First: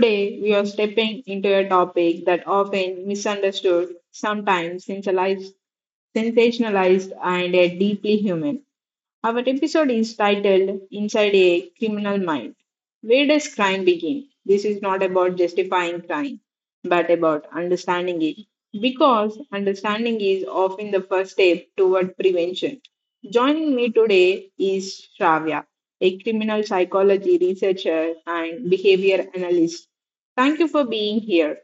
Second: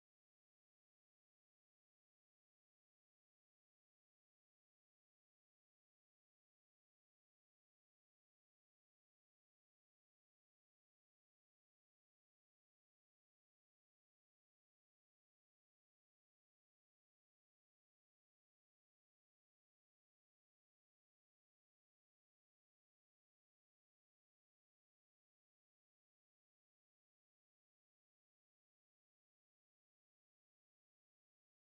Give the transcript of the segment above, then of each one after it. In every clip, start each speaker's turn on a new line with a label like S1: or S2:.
S1: Today, we are stepping into a topic that often misunderstood, sometimes sensationalized, sensationalized and deeply human. Our episode is titled Inside a Criminal Mind. Where does crime begin? This is not about justifying crime, but about understanding it. Because understanding is often the first step toward prevention. Joining me today is Shravya, a criminal psychology researcher and behavior analyst. Thank you for being here.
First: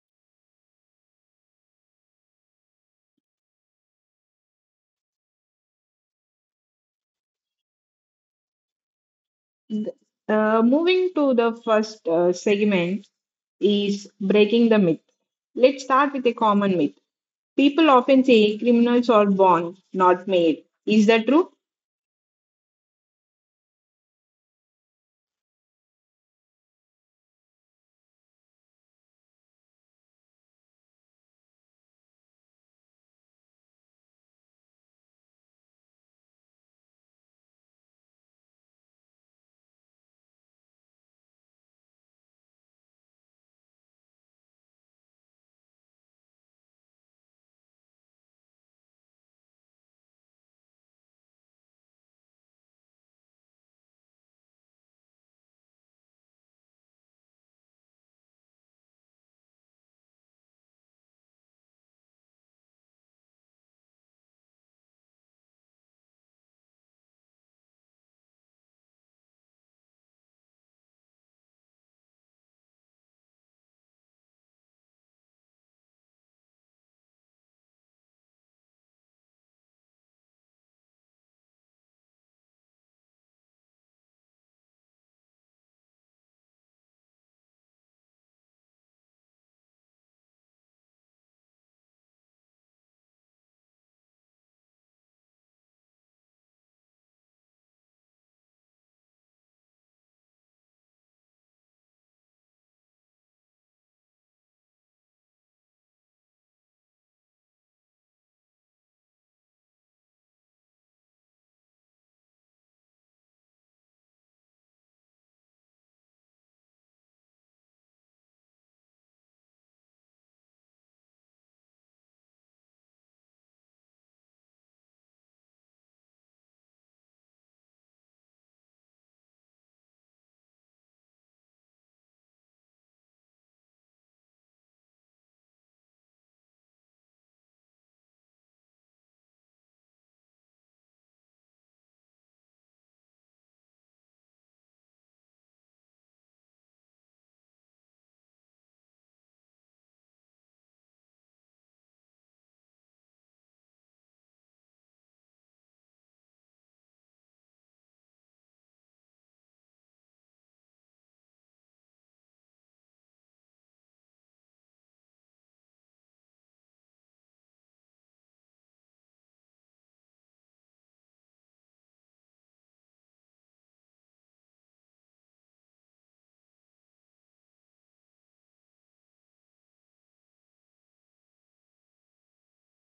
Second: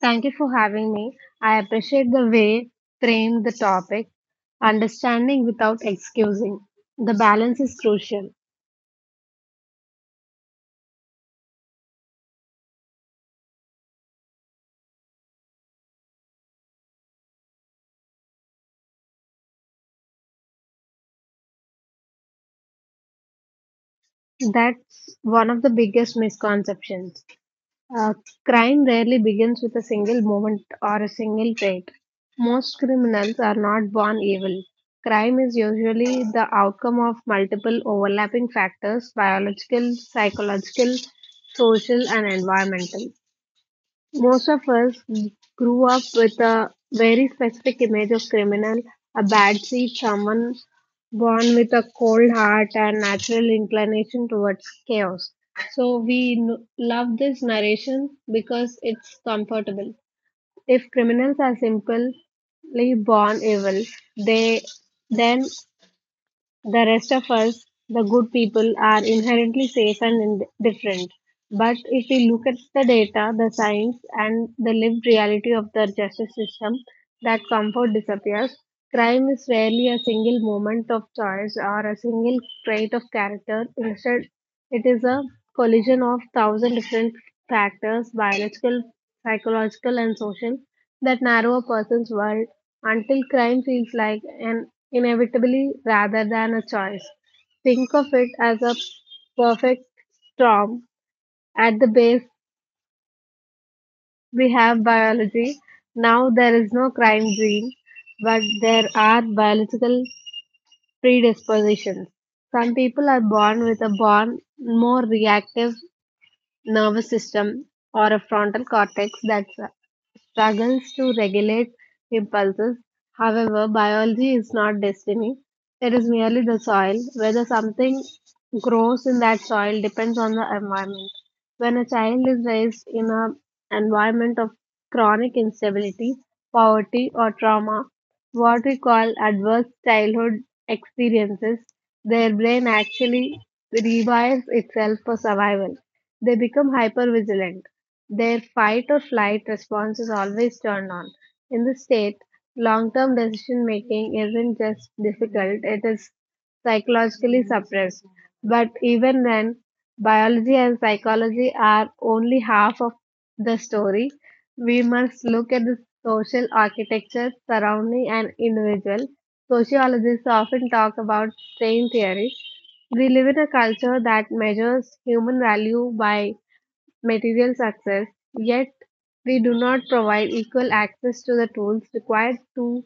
S2: Thank you for having me. I appreciate the way frame the topic. Understanding without excusing. The balance is crucial.
S1: Moving to the first segment is breaking the myth. Let's start with a common myth. People often say criminals are born, not made. Is that true?
S2: That's one of the biggest misconceptions. Uh, Crime rarely begins with a single moment or a single trait. Most criminals are not born evil. Crime is usually the outcome of multiple overlapping factors biological, psychological, social, and environmental. Most of us grew up with a very specific image of criminal, a bad seed, someone born with a cold heart and natural inclination towards chaos. So love this narration because it's comfortable. If criminals are simply born evil, they then the rest of us, the good people, are inherently safe and indifferent. But if we look at the data, the science, and the lived reality of the justice system, that comfort disappears. Crime is rarely a single moment of choice or a single trait of character. Instead, it is a collision of thousand different factors biological, psychological, and social that narrow a person's world until crime feels like an inevitability rather than a choice. Think of it as a perfect storm. At the base, we have biology. Now there is no crime gene, but there are biological predispositions. Some people are born with a born more reactive nervous system or a frontal cortex that struggles to regulate impulses. However, biology is not destiny. It is merely the soil. Whether something grows in that soil depends on the environment. When a child is raised in an environment of chronic instability, poverty, or trauma, what we call adverse childhood experiences, their brain actually rewires itself for survival. They become hypervigilant. Their fight or flight response is always turned on. In this state, long term decision making isn't just difficult, it is psychologically suppressed. But even then, biology and psychology are only half of the story. We must look at the social architecture surrounding an individual. Sociologists often talk about strain theory. We live in a culture that measures human value by material success, yet we do not provide equal access to the tools required to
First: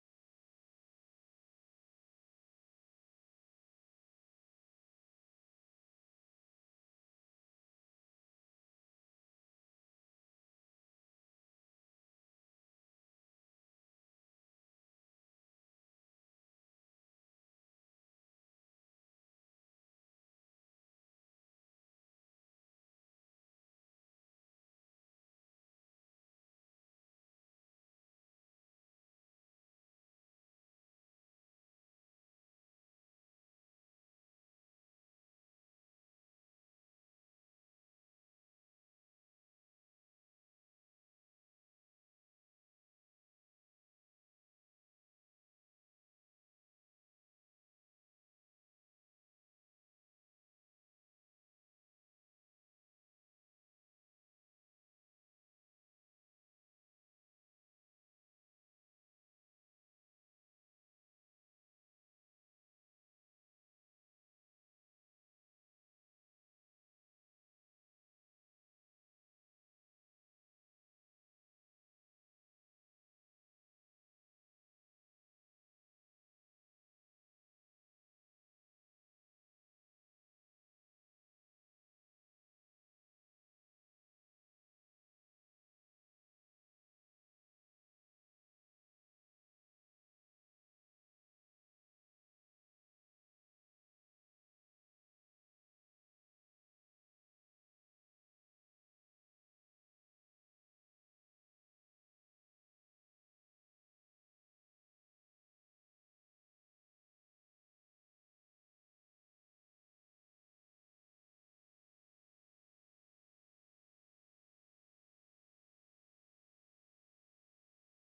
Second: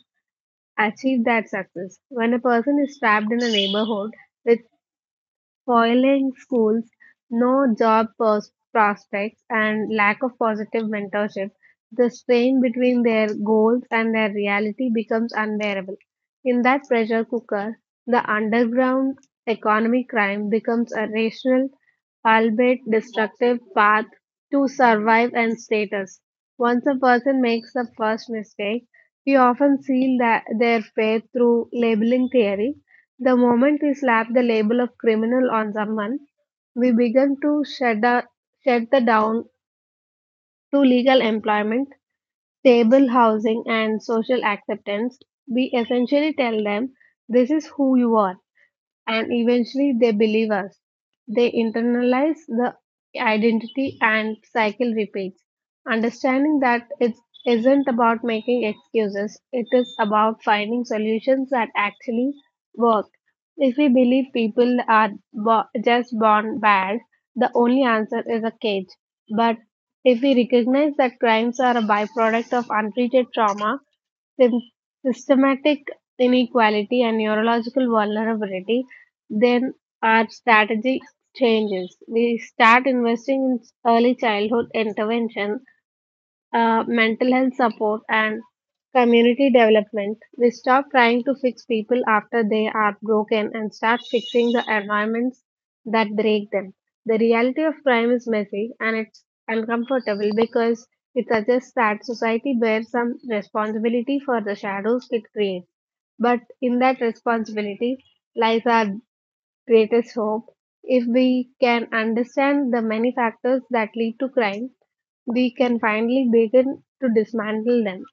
S2: achieve that success. When a person is trapped in a neighborhood with spoiling schools, no prospects, and lack of positive mentorship, the strain between their goals and their reality becomes unbearable. In that pressure cooker, the underground economic crime becomes a rational, albeit destructive, path to survive and status. Once a person makes the first mistake, we often seal that their fate through labeling theory. The moment we slap the label of criminal on someone, we begin to shut the down to legal employment, stable housing, and social acceptance. We essentially tell them, this is who you are, and eventually they believe us. They internalize the identity and cycle repeats. Understanding that it isn't about making excuses, it is about finding solutions that actually work. If we believe people are just born bad, the only answer is a cage. But if we recognize that crimes are a byproduct of untreated trauma, sym- systematic inequality and neurological vulnerability, then our strategy changes. We start investing in early childhood intervention, mental health support, and community development. We stop trying to fix people after they are broken and start fixing the environments that break them. The reality of crime is messy and it's uncomfortable because it suggests that society bears some responsibility for the shadows it creates. But in that responsibility lies our greatest hope. If we can understand the many factors that lead to crime, we can finally begin to dismantle them.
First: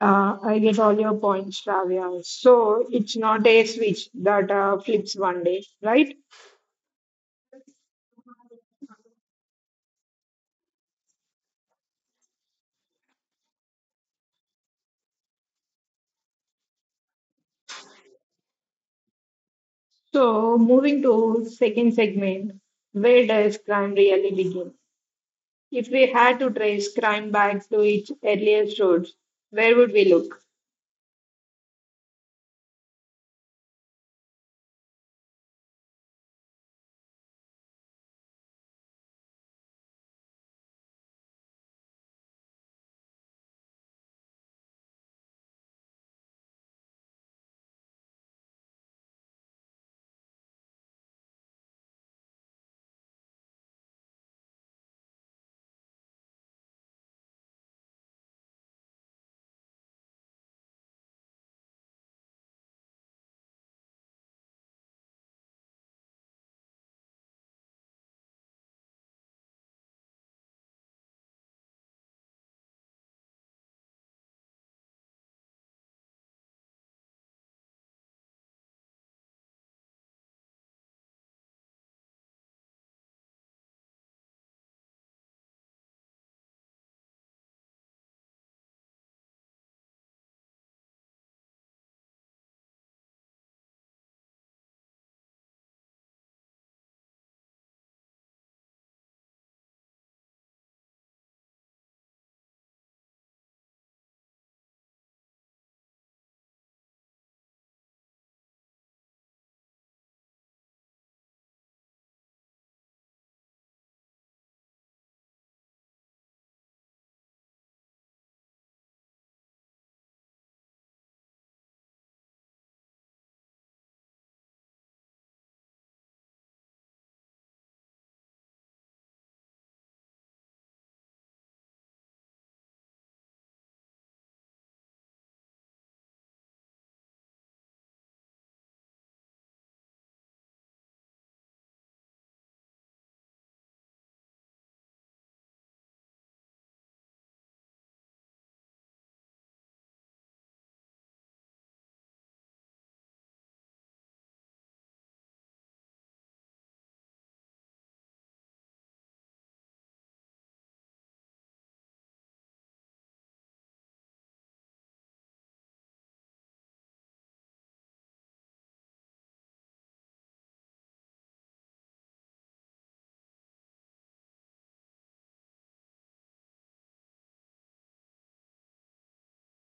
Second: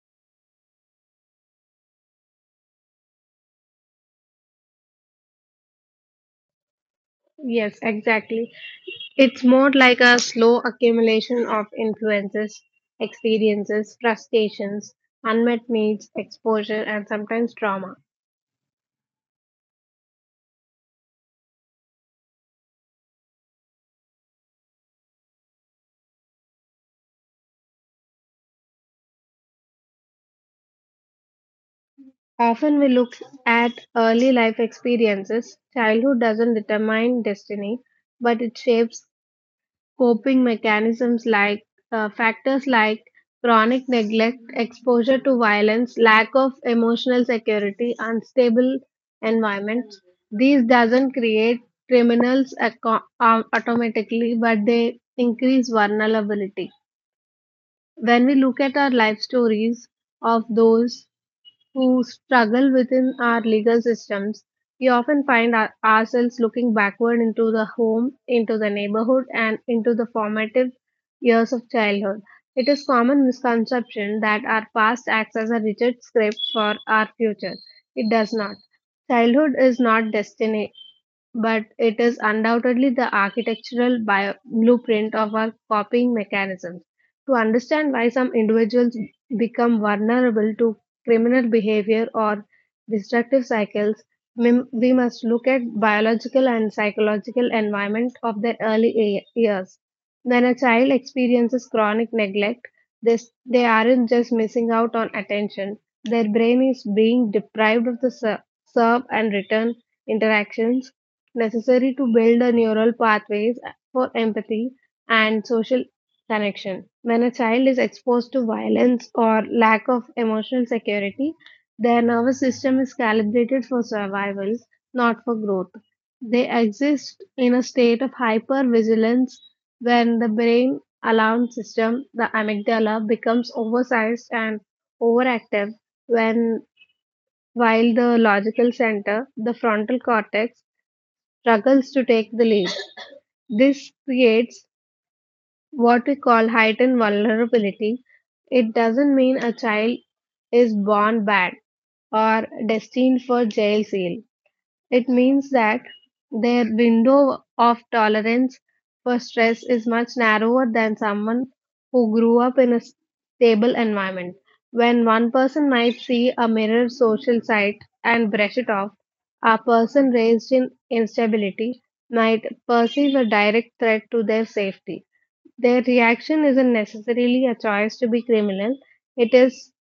S1: I get all your points, Shravya. So it's not a switch that flips one day, right?
S2: Yes, exactly. It's more like a slow accumulation of influences, experiences, frustrations, unmet needs, exposure, and sometimes trauma.
S1: So moving to second segment, where does crime really begin? If we had to trace crime back to its earliest roots, where would we look?
S2: Often we look at early life experiences. Childhood doesn't determine destiny, but it shapes coping mechanisms like, factors like chronic neglect, exposure to violence, lack of emotional security, unstable environments. These doesn't create criminals automatically, but they increase vulnerability. When we look at our life stories of those who struggle within our legal systems. We often find ourselves looking backward into the home, into the neighborhood, and into the formative years of childhood. It is common misconception that our past acts as a rigid script for our future. It does not. Childhood is not destiny but it is undoubtedly the architectural blueprint of our copying mechanisms. To understand why some individuals become vulnerable to criminal behavior or destructive cycles, we must look at biological and psychological environment of their years. When a child experiences chronic neglect, they, they aren't just missing out on attention. Their brain is being deprived of the serve and return interactions necessary to build the neural pathways for empathy and social connection. When a child is exposed to violence or lack of emotional security, their nervous system is calibrated for survival, not for growth. They exist in a state of hypervigilance when the brain alarm system, the amygdala, becomes oversized and overactive when while the logical center, the frontal cortex, struggles to take the lead. This creates what we call heightened vulnerability. It doesn't mean a child is born bad or destined for jail cell. It means that their window of tolerance for stress is much narrower than someone who grew up in a stable environment. When one person might see a mirror social site and brush it off, a person raised in instability might perceive a direct threat to their safety. Their reaction isn't necessarily a choice to be criminal, it is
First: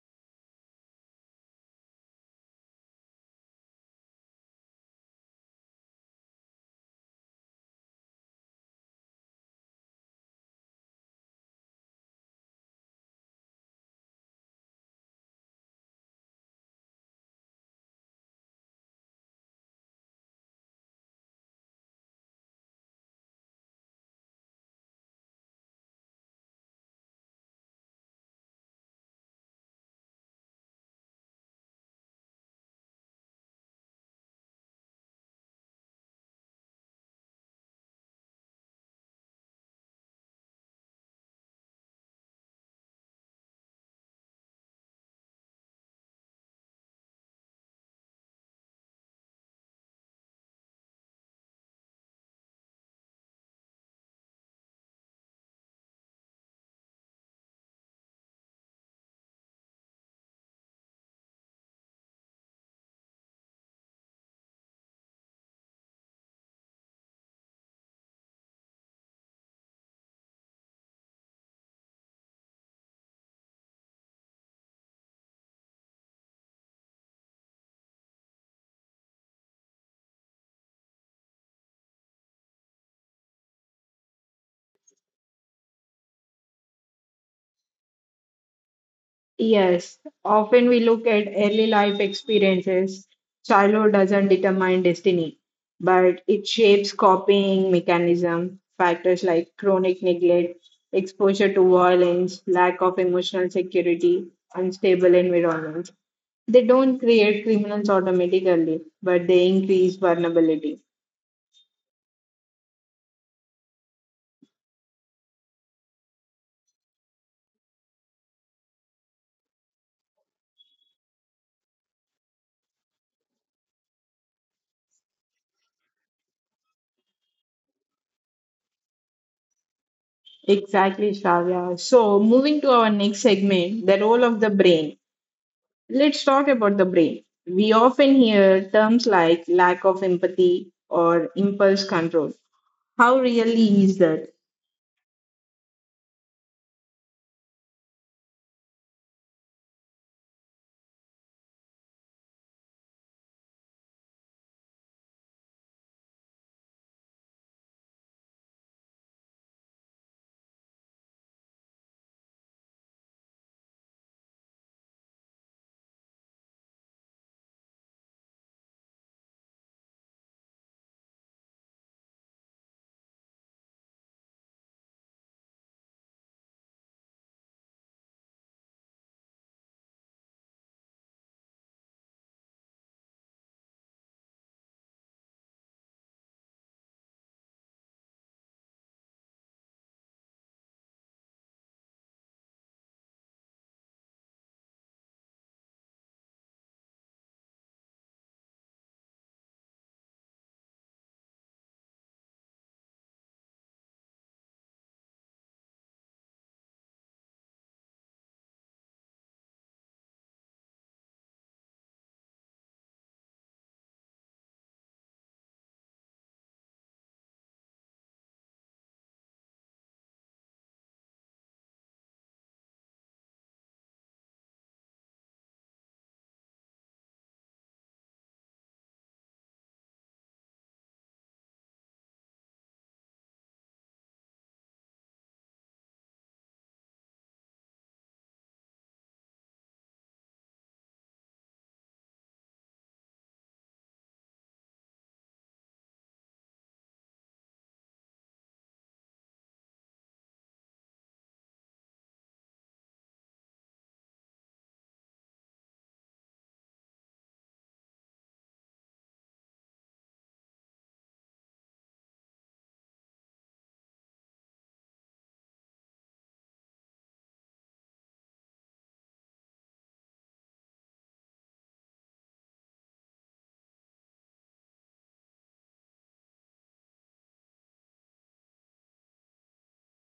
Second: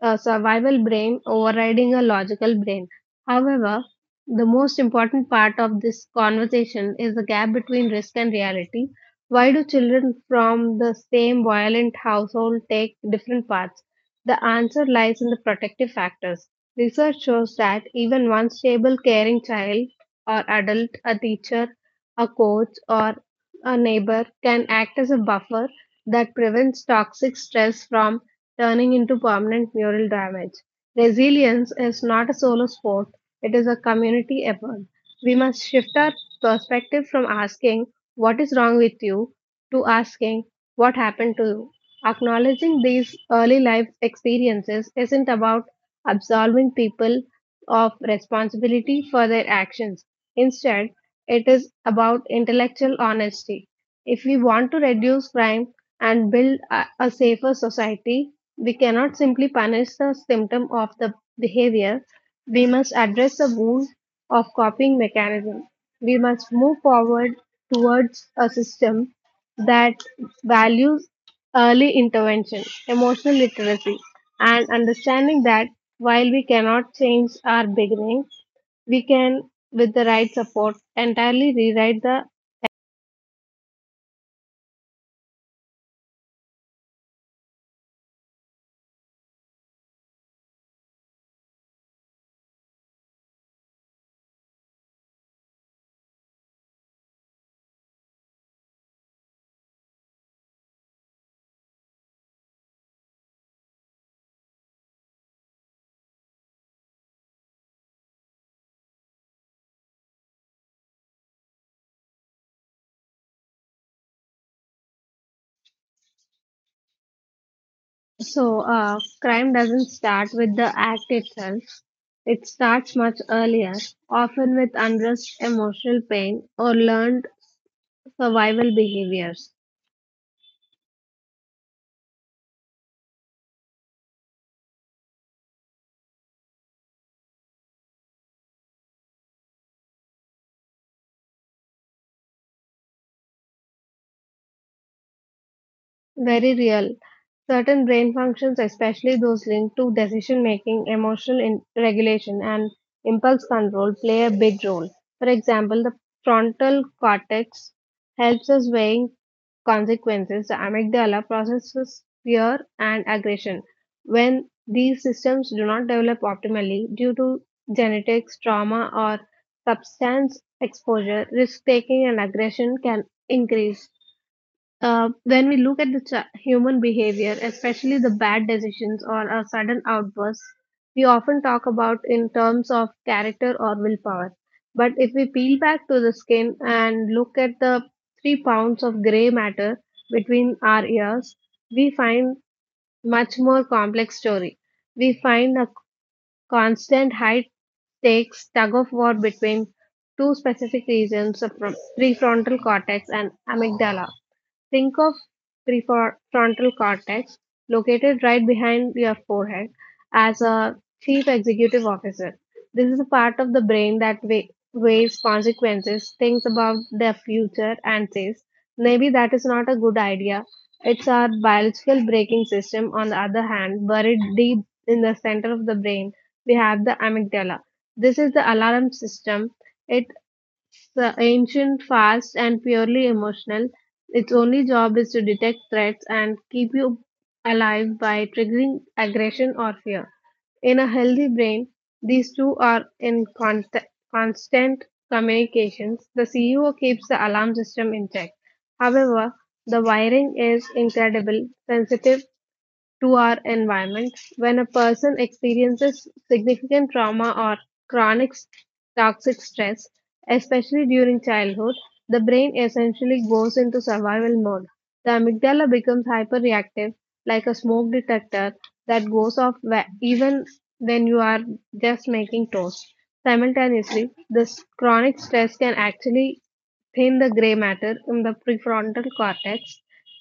S2: a survival brain overriding a logical brain. However, the most important part of this conversation is the gap between risk and reality. Why do children from the same violent household take different paths? The answer lies in the protective factors. Research shows that even one stable, caring child or adult, a teacher, a coach, or a neighbor can act as a buffer that prevents toxic stress from turning into permanent mural damage. Resilience is not a solo sport, it is a community effort. We must shift our perspective from asking, what is wrong with you? To asking, what happened to you? Acknowledging these early life experiences isn't about absolving people of responsibility for their actions. Instead, it is about intellectual honesty. If we want to reduce crime and build a safer society, we cannot simply punish the symptom of the behavior. We must address the wound of coping mechanism. We must move forward towards a system that values early intervention, emotional literacy, and understanding that while we cannot change our beginning, we can with the right support entirely rewrite the.
S1: Yes, often we look at early life experiences. Childhood doesn't determine destiny, but it shapes copying mechanism. Factors like chronic neglect, exposure to violence, lack of emotional security, unstable environments. They don't create criminals automatically, but they increase vulnerability.
S2: So crime doesn't start with the act itself, it starts much earlier, often with unrest emotional pain or learned survival behaviors.
S1: Exactly, Shravya. So, moving to our next segment, the role of the brain. Let's talk about the brain. We often hear terms like lack of empathy or impulse control. How really is that?
S2: Very real. Certain brain functions, especially those linked to decision making, emotional regulation, and impulse control, play a big role. For example, the frontal cortex helps us weighing consequences, the amygdala processes fear and aggression. When these systems do not develop optimally due to genetics, trauma, or substance exposure, risk taking and aggression can increase. When we look at the human behavior, especially the bad decisions or a sudden outburst, we often talk about in terms of character or willpower. But if we peel back to the skin and look at the 3 pounds of gray matter between our ears, we find much more complex story. We find a constant high-stakes tug-of-war between two specific regions of prefrontal cortex and amygdala. Think of prefrontal cortex, located right behind your forehead, as a chief executive officer. This is a part of the brain that weighs consequences, thinks about the future, and says, maybe that is not a good idea. It's our biological braking system, on the other hand, buried deep in the center of the brain we have the amygdala. This is the alarm system. It's ancient, fast, and purely emotional. Its only job is to detect threats and keep you alive by triggering aggression or fear. In a healthy brain, these two are in constant communications. The CEO keeps the alarm system in check. However, the wiring is incredible sensitive to our environment. When a person experiences significant trauma or chronic s- toxic stress, especially during childhood, the brain essentially goes into survival mode. The amygdala becomes hyperreactive, like a smoke detector that goes off even when you are just making toast. Simultaneously, this chronic stress can actually thin the gray matter in the prefrontal cortex,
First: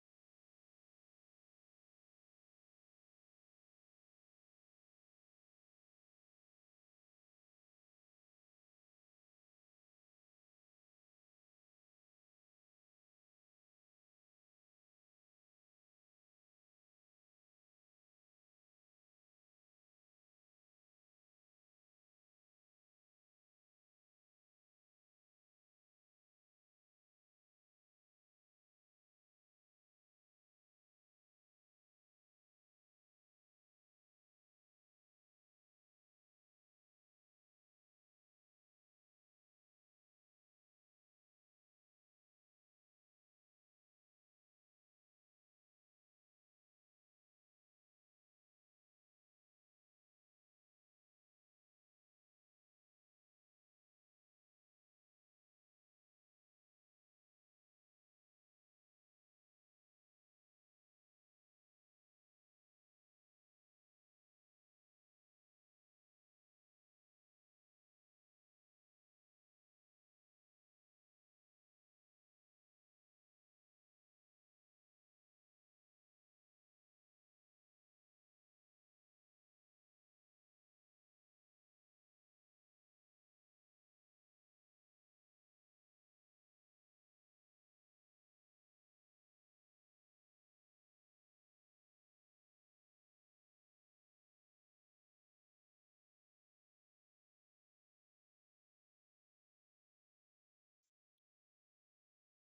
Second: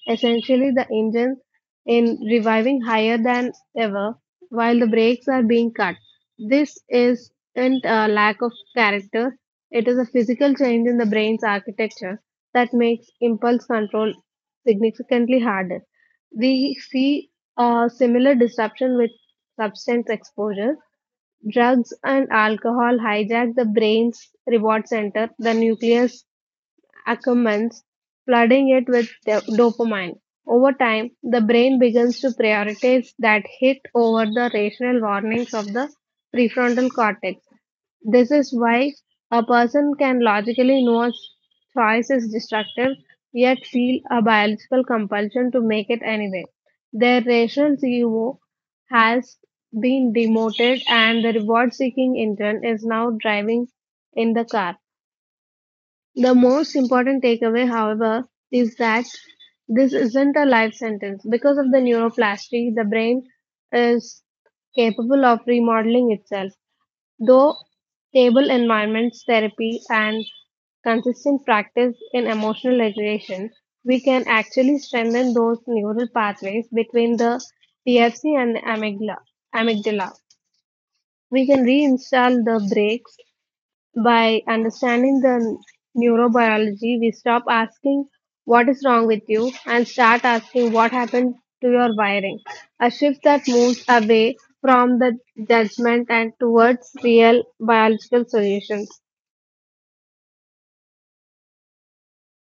S2: essentially the engine in reviving higher than ever while the brakes are being cut. This isn't a lack of character, it is a physical change in the brain's architecture that makes impulse control significantly harder. We see a similar disruption with substance exposure drugs and alcohol hijack the brain's reward center, the nucleus Ackermans, flooding it with dopamine. Over time, the brain begins to prioritize that hit over the rational warnings of the prefrontal cortex. This is why a person can logically know a choice is destructive, yet feel a biological compulsion to make it anyway. Their rational ego has been demoted, and the reward seeking intern is now driving in the car. The most important takeaway, however, is that this isn't a life sentence. Because of the neuroplasticity, the brain is capable of remodeling itself. Though stable environments, therapy, and consistent practice in emotional regulation, we can actually strengthen those neural pathways between the TFC and the amygdala. We can reinstall the brakes by understanding the neurobiology, we stop asking what is wrong with you and start asking what happened to your wiring. A shift that moves away from the judgment and towards real biological solutions.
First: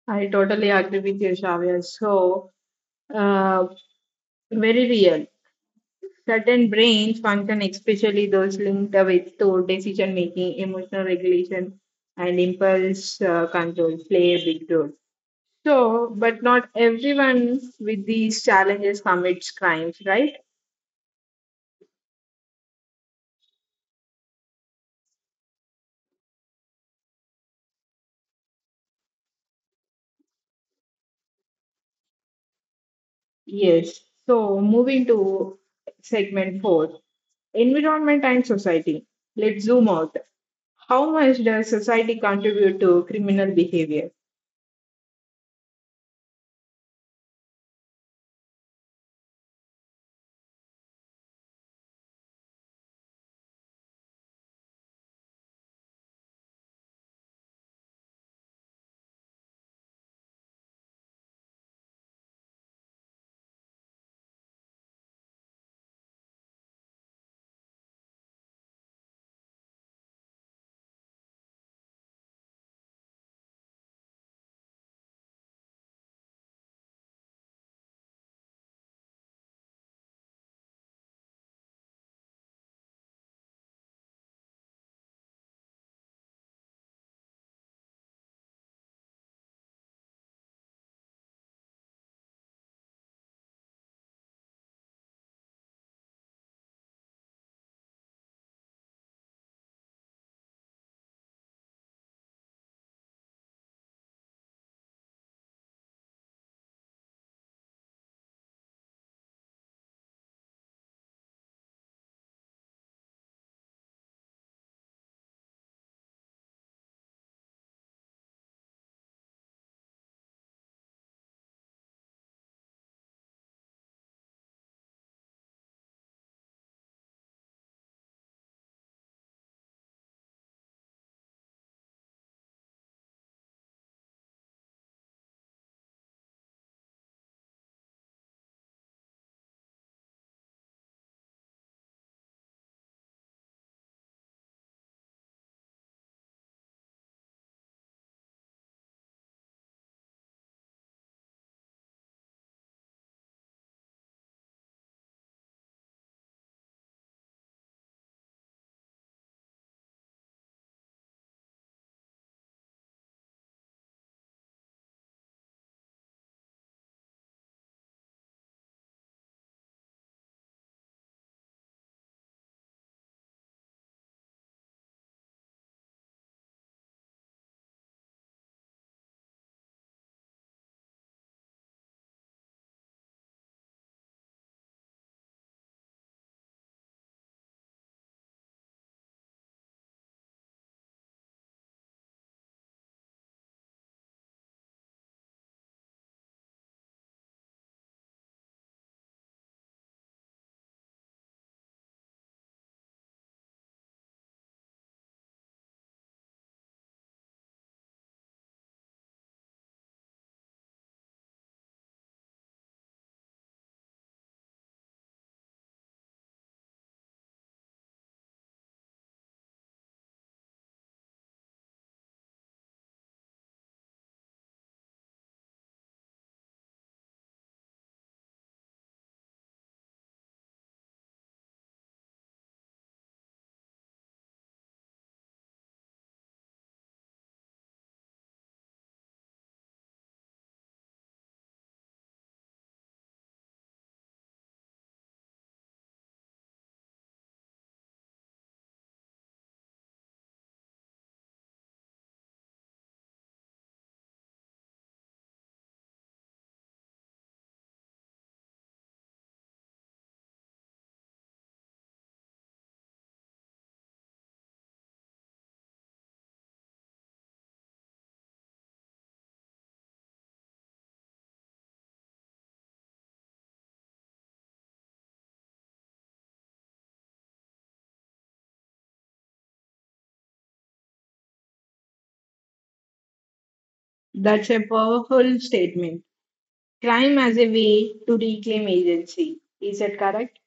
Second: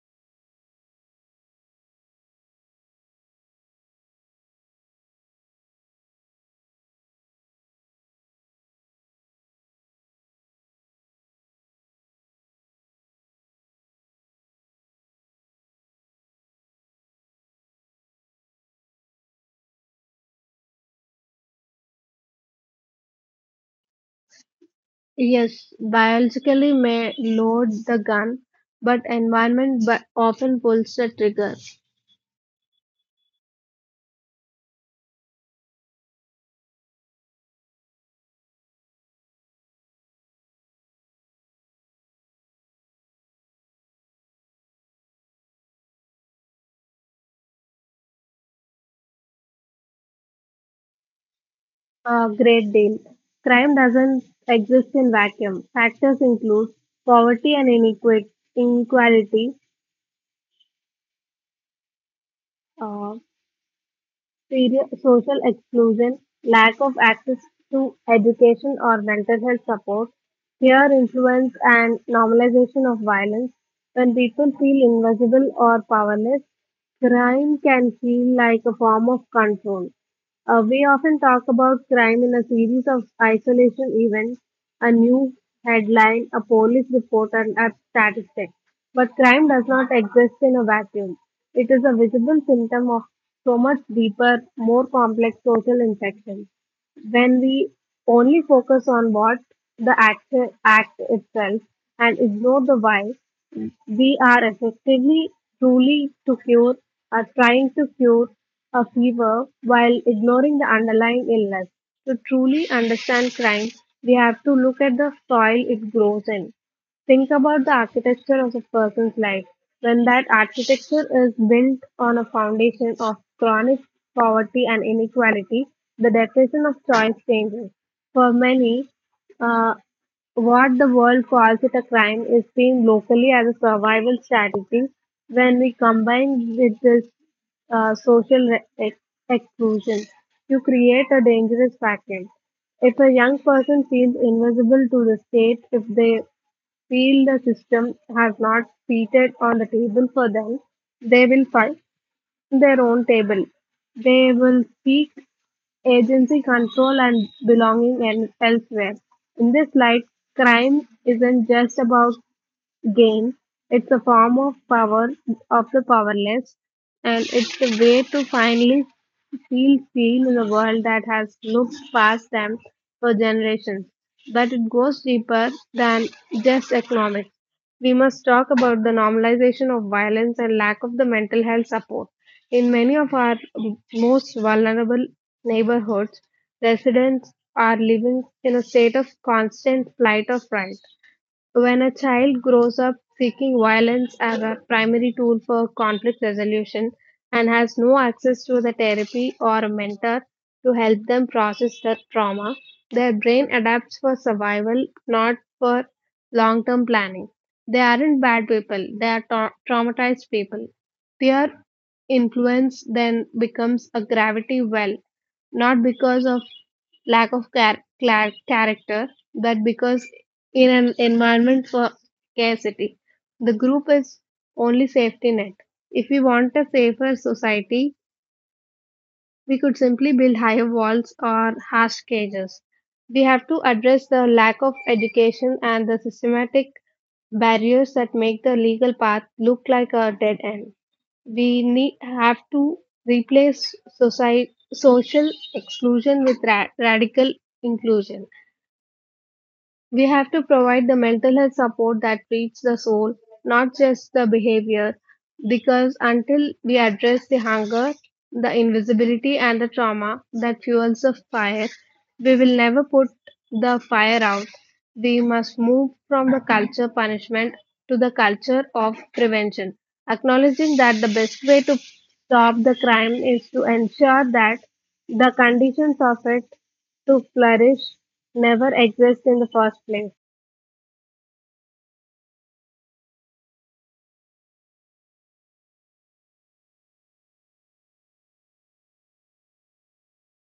S1: I totally agree with you, Shravya. So, uh, very real. Certain brains function, especially those linked with to decision making, emotional regulation, and impulse control, play a big role. Sure, but not everyone with these challenges commits crimes, right?
S2: Yes, biologically may load the gun, but environment often pulls the trigger.
S1: Yes. So, moving to segment four, environment and society. Let's zoom out. How much does society contribute to criminal behavior?
S2: A great deal. Crime doesn't exist in vacuum. Factors include poverty and inequality, uh, social exclusion, lack of access to education or mental health support, peer influence, and normalization of violence. When people feel invisible or powerless, crime can feel like a form of control. We often talk about crime in a series of isolation events, a news headline, a police report, and a statistic. But crime does not exist in a vacuum. It is a visible symptom of so much deeper, more complex social infection. When we only focus on what the act, act itself and ignore the why, we are effectively truly to cure or trying to cure a fever while ignoring the underlying illness. To truly understand crime, we have to look at the soil it grows in. Think about the architecture of a person's life. When that architecture is built on a foundation of chronic poverty and inequality, the definition of choice changes. For many, uh, what the world calls it a crime is seen locally as a survival strategy when we combine with this social exclusion. You create a dangerous vacuum. If a young person feels invisible to the state, if they feel the system has not seated on the table for them, they will fight their own table. They will seek agency control and belonging and elsewhere. In this light, crime isn't just about Game. It's a form of power of the powerless, and it's a way to finally feel seen in a world that has looked past them for generations. But it goes deeper than just economics. We must talk about the normalization of violence and lack of the mental health support. In many of our most vulnerable neighborhoods, residents are living in a state of constant flight or fright. When a child grows up seeking violence as a primary tool for conflict resolution and has no access to the therapy or a mentor to help them process their trauma, their brain adapts for survival, not for long term planning. They aren't bad people, they are traumatized people. Peer influence then becomes a gravity well, not because of lack of character that because in an environment for scarcity the group is only safety net if we want a safer society we could simply build higher walls or harsh cages. We have to address the lack of education and the systematic barriers that make the legal path look like a dead end. We need have to replace society, social exclusion with radical inclusion. We have to provide the mental health support that treats the soul, not just the behavior, because until we address the hunger, the invisibility, and the trauma that fuels the fire, we will never put the fire out. We must move from the culture punishment to the culture of prevention, acknowledging that the best way to stop the crime is to ensure that the conditions of it to flourish never exist in the first place.
S1: That's a powerful statement. Crime as a way to reclaim agency. Is that correct?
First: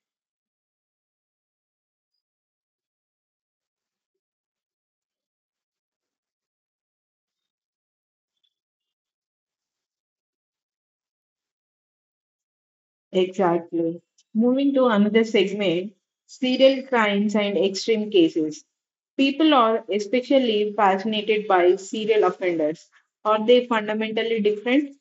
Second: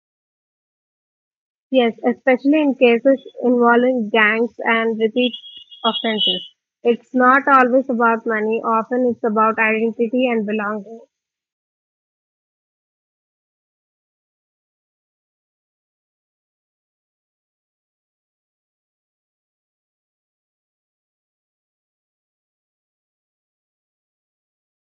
S2: Yes, especially in cases involving gangs and repeat offenses. It's not always about money, often it's about identity and belonging.
S1: Exactly. Moving to another segment, serial crimes and extreme cases. People are especially fascinated by serial offenders. Are they fundamentally different?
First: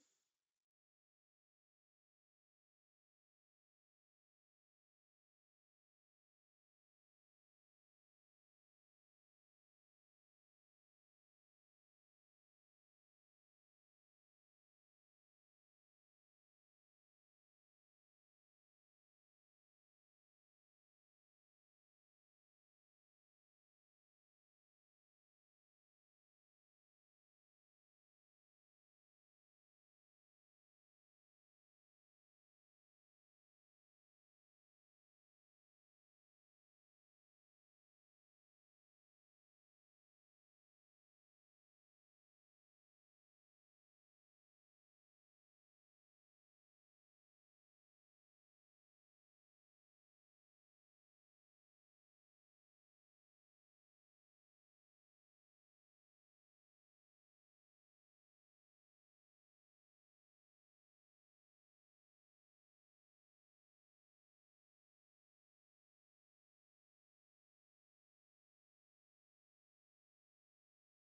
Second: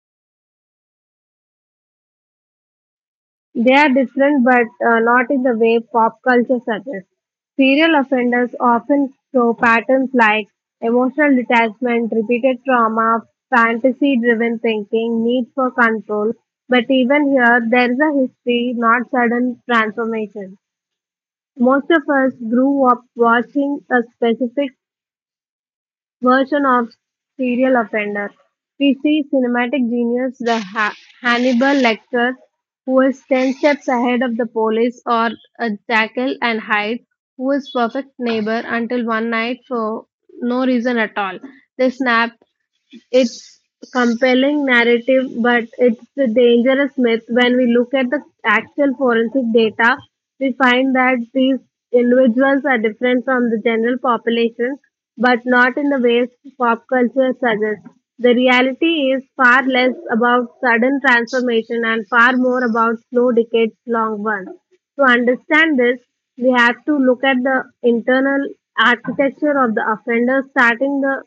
S2: They are different but not in the way pop culture suggests. Serial offenders often show patterns like emotional detachment, repeated trauma, fantasy driven thinking, need for control. But even here, there is a history, not sudden transformation. Most of us grew up watching a specific version of serial offender, we see cinematic genius Hannibal Lecter who is 10 steps ahead of the police or a Jackal and Hyde who is perfect neighbor until one night for no reason at all. They snap it's compelling narrative, but it's a dangerous myth. When we look at the actual forensic data, we find that these individuals are different from the general population, but not in the ways pop culture suggests. The reality is far less about sudden transformation and far more about slow decades long ones. To understand this, we have to look at the internal architecture of the offender, starting the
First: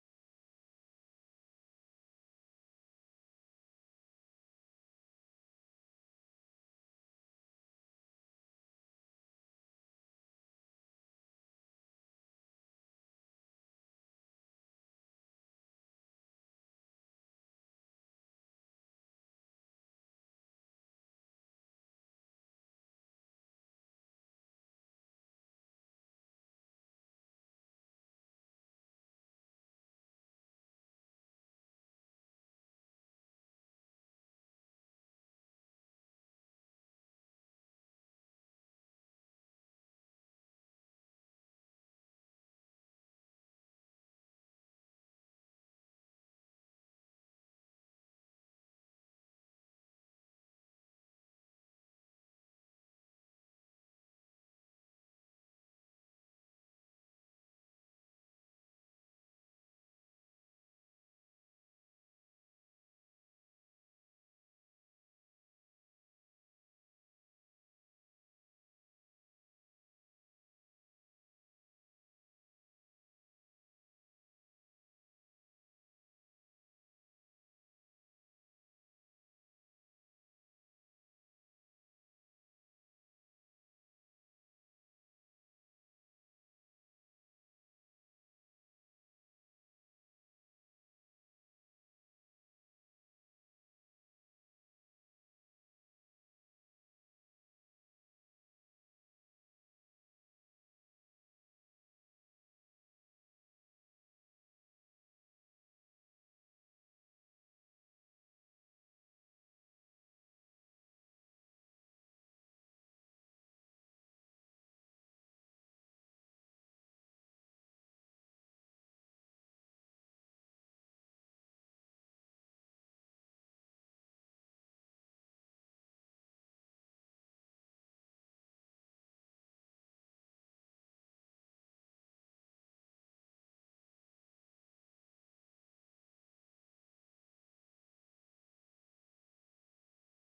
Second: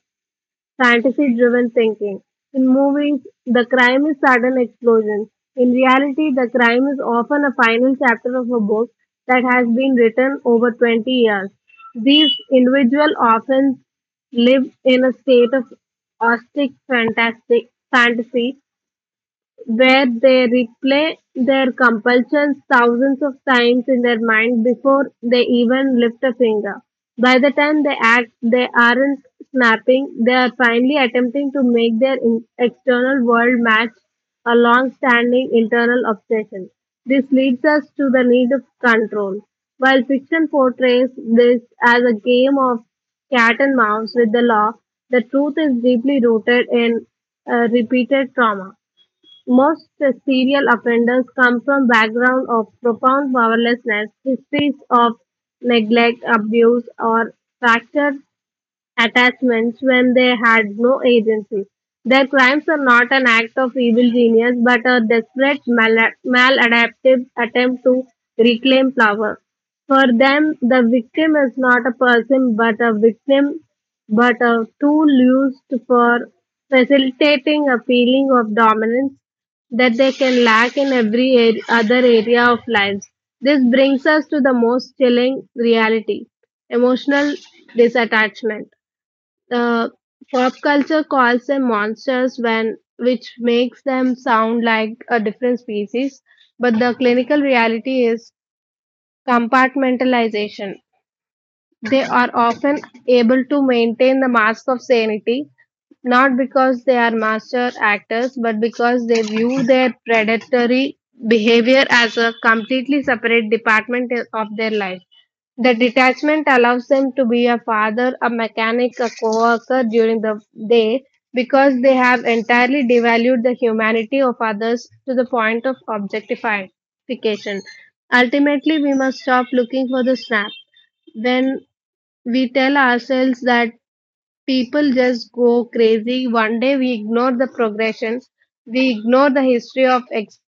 S2: fantasy driven thinking. In movies, the crime is sudden explosion. In reality, the crime is often a final chapter of a book that has been written over 20 years. These individual often live in a state of austere fantastic fantasy where they replay their compulsions thousands of times in their mind before they even lift a finger. By the time they act, they aren't snapping, they are finally attempting to make their external world match a long standing internal obsession. This leads us to the need of control. While fiction portrays this as a game of cat and mouse with the law, the truth is deeply rooted in repeated trauma. Most serial offenders come from backgrounds of profound powerlessness, histories of neglect, abuse, or fractured attachments when they had no agency. Their crimes are not an act of evil genius but a desperate maladaptive attempt to reclaim power. For them, the victim is not a person but a tool used for facilitating a feeling of dominance that they can lack in every other area of lives. This brings us to the most chilling reality emotional disattachment. Uh, Pop culture calls them monsters when which makes them sound like a different species, but the clinical reality is compartmentalization. They are often able to maintain the mask of sanity, not because they are master actors, but because they view their predatory behavior as a completely separate department of their life. The detachment allows them to be a father, a mechanic, a co-worker during the day because they have entirely devalued the humanity of others to the point of objectification. Ultimately, we must stop looking for the snap. When we tell ourselves that people just go crazy one day. We ignore the progression. We ignore the history of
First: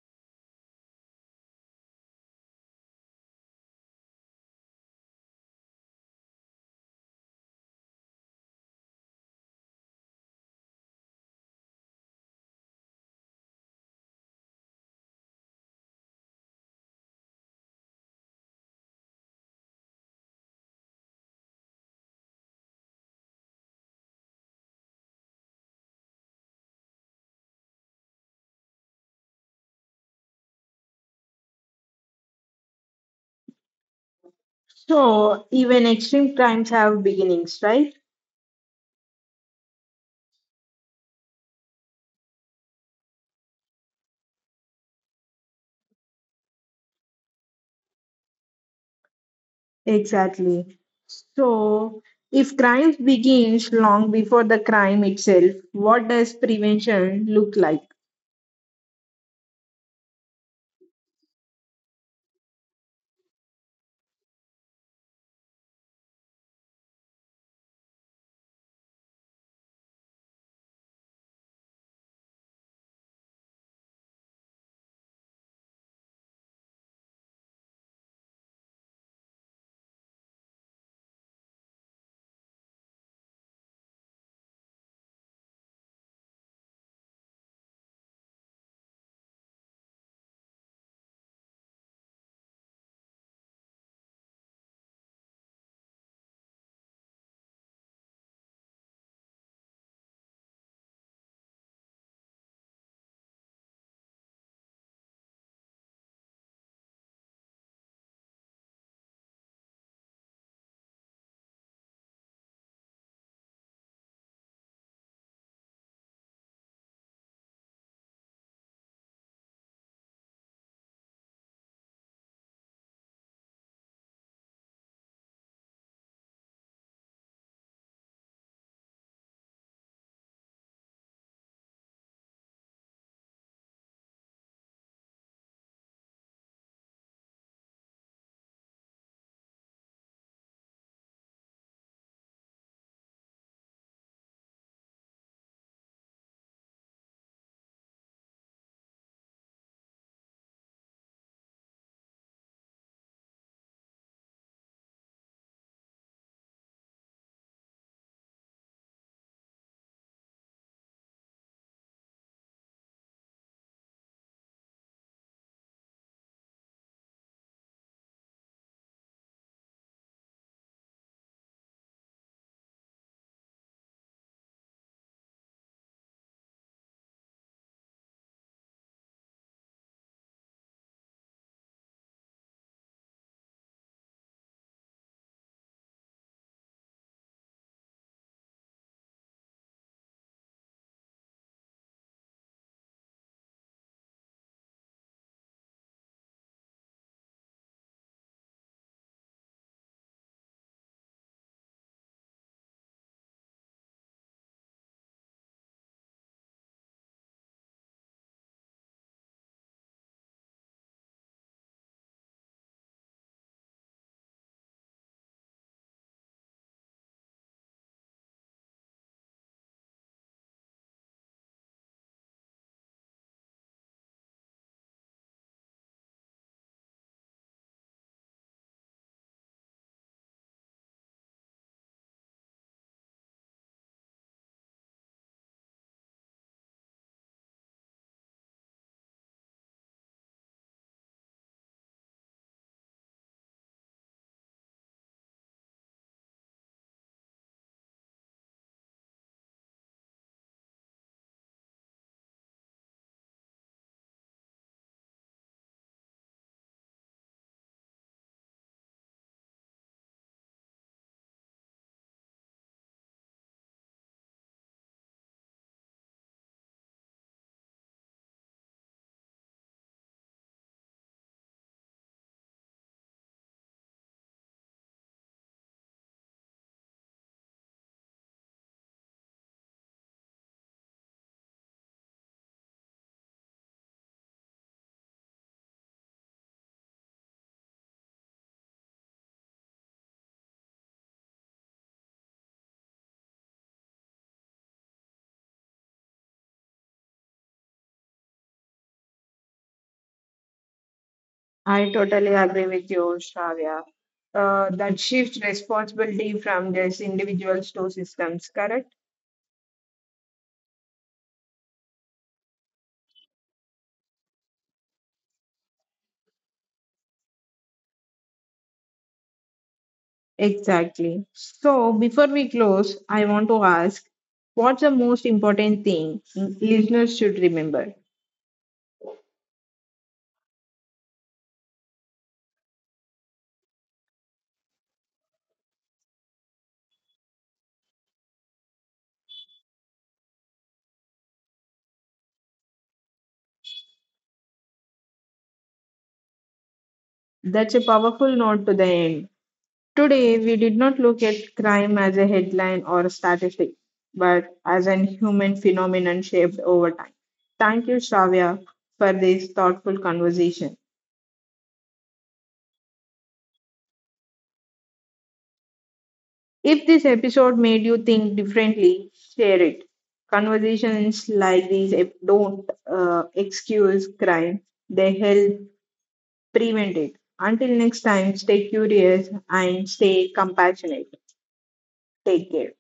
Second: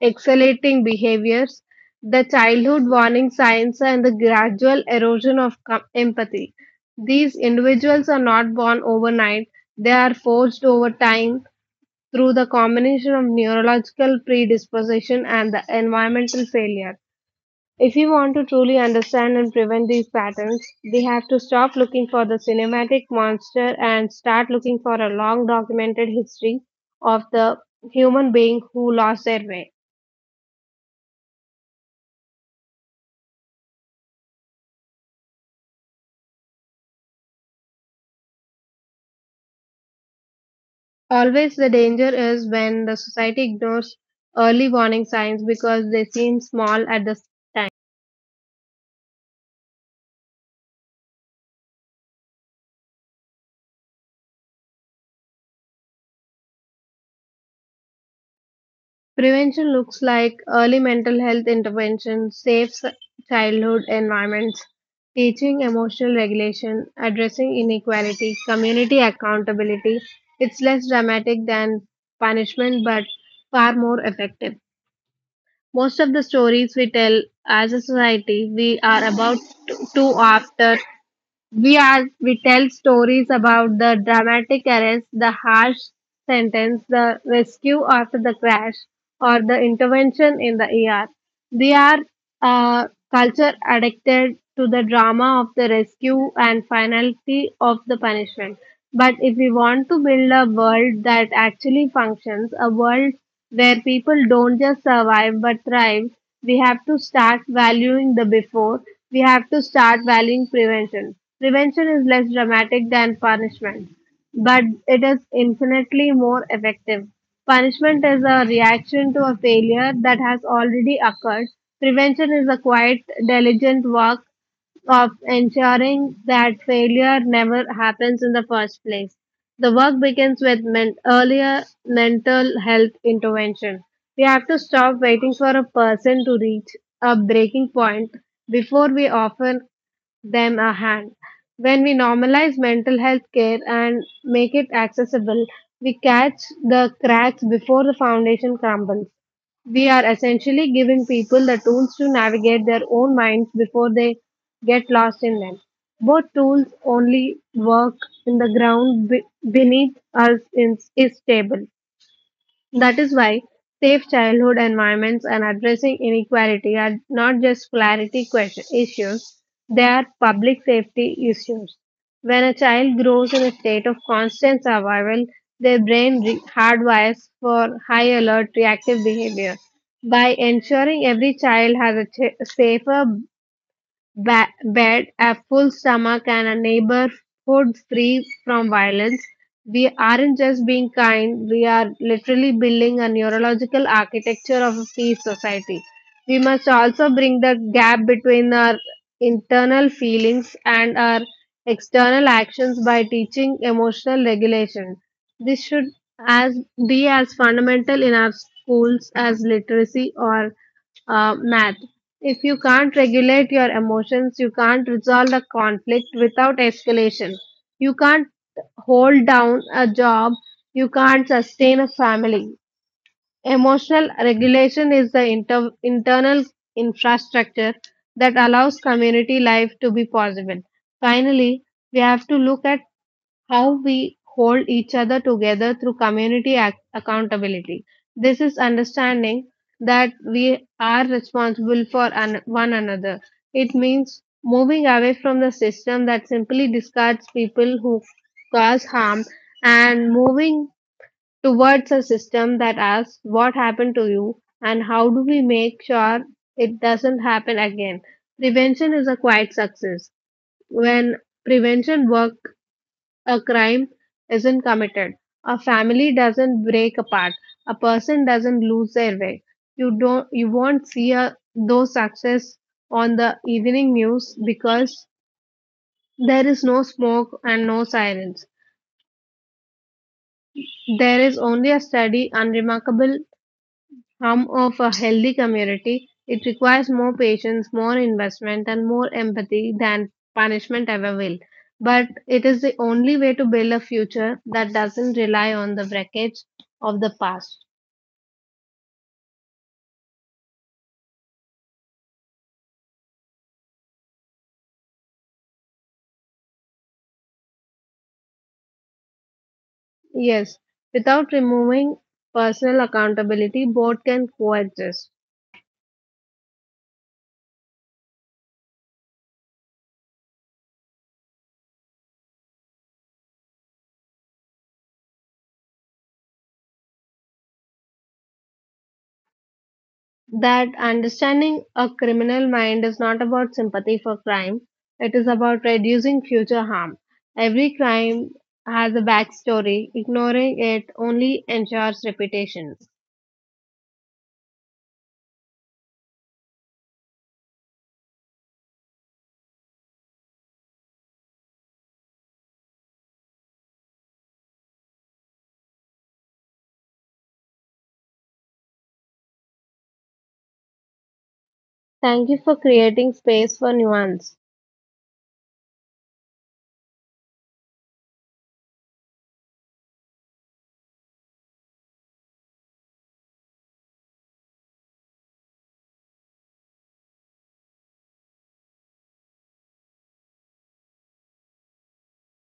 S2: accelerating behaviors, the childhood warning signs, and the gradual erosion of empathy. These individuals are not born overnight. They are forged over time through the combination of neurological predisposition and the environmental failure. If we want to truly understand and prevent these patterns, we have to stop looking for the cinematic monster and start looking for a long documented history of the human being who lost their way.
S1: So, even extreme crimes have beginnings, right?
S2: Always the danger is when the society ignores early warning signs because they seem small at the time.
S1: Exactly. So, if crime begins long before the crime itself, what does prevention look like?
S2: Prevention looks like early mental health intervention, childhood environments, teaching emotional regulation, addressing inequality, community accountability. It's less dramatic than punishment but far more effective. Most of the stories we tell as a society, we are about t- to after we are we tell stories about the dramatic arrest, the harsh sentence, the rescue after the crash, or the intervention in the ER. They are uh, culture addicted to the drama of the rescue and finality of the punishment. But if we want to build a world that actually functions, a world where people don't just survive but thrive, we have to start valuing the before. We have to start valuing prevention. Prevention is less dramatic than punishment, but it is infinitely more effective. Punishment is a reaction to a failure that has already occurred. Prevention is a quiet, diligent work of ensuring that failure never happens in the first place. The work begins with earlier mental health intervention. We have to stop waiting for a person to reach a breaking point before we offer them a hand. When we normalize mental health care and make it accessible, we catch the cracks before the foundation crumbles. We are essentially giving people the tools to navigate their own minds before they get lost in them. Both tools only work in the ground beneath us is stable. That is why safe childhood environments and addressing inequality are not just clarity question issues, they are public safety issues. When a child grows in a state of constant survival, their brain hardwires for high alert reactive behavior. By ensuring every child has a safer bed, a full stomach, and a neighborhood free from violence. We aren't just being kind, we are literally building a neurological architecture of a peace society. We must also bring the gap between our internal feelings and our external actions by teaching emotional regulation. This should as be as fundamental in our schools as literacy or math. If you can't regulate your emotions, you can't resolve a conflict without escalation. You can't hold down a job, you can't sustain a family. Emotional regulation is the internal infrastructure that allows community life to be possible. Finally, we have to look at how we hold each other together through community accountability. This is understanding that we are responsible for one another. It means moving away from the system that simply discards people who cause harm and moving towards a system that asks what happened to you and how do we make sure it doesn't happen again. Prevention is a quiet success. When prevention work a crime isn't committed, a family doesn't break apart, a person doesn't lose their way. You won't see a, those success on the evening news because there is no smoke and no sirens. There is only a steady, unremarkable hum of a healthy community, it requires more patience, more investment, and more empathy than punishment ever will. But it is the only way to build a future that doesn't rely on the wreckage of the past.
S1: I totally agree with you, Shravya. That shifts responsibility from just individuals to systems, correct?
S2: Yes, without removing personal accountability, both can coexist.
S1: Exactly. So, before we close, I want to ask what's the most important thing listeners should remember?
S2: That understanding a criminal mind is not about sympathy for crime, it is about reducing future harm. Every crime has a backstory, ignoring it only ensures repetition.
S1: That's a powerful note to the end. Today, we did not look at crime as a headline or a statistic, but as an human phenomenon shaped over time. Thank you, Shravya, for this thoughtful conversation.
S2: Thank you for creating space for nuance.
S1: If this episode made you think differently, share it. Conversations like these don't excuse crime, they help prevent it. Until next time, stay curious and stay compassionate. Take care.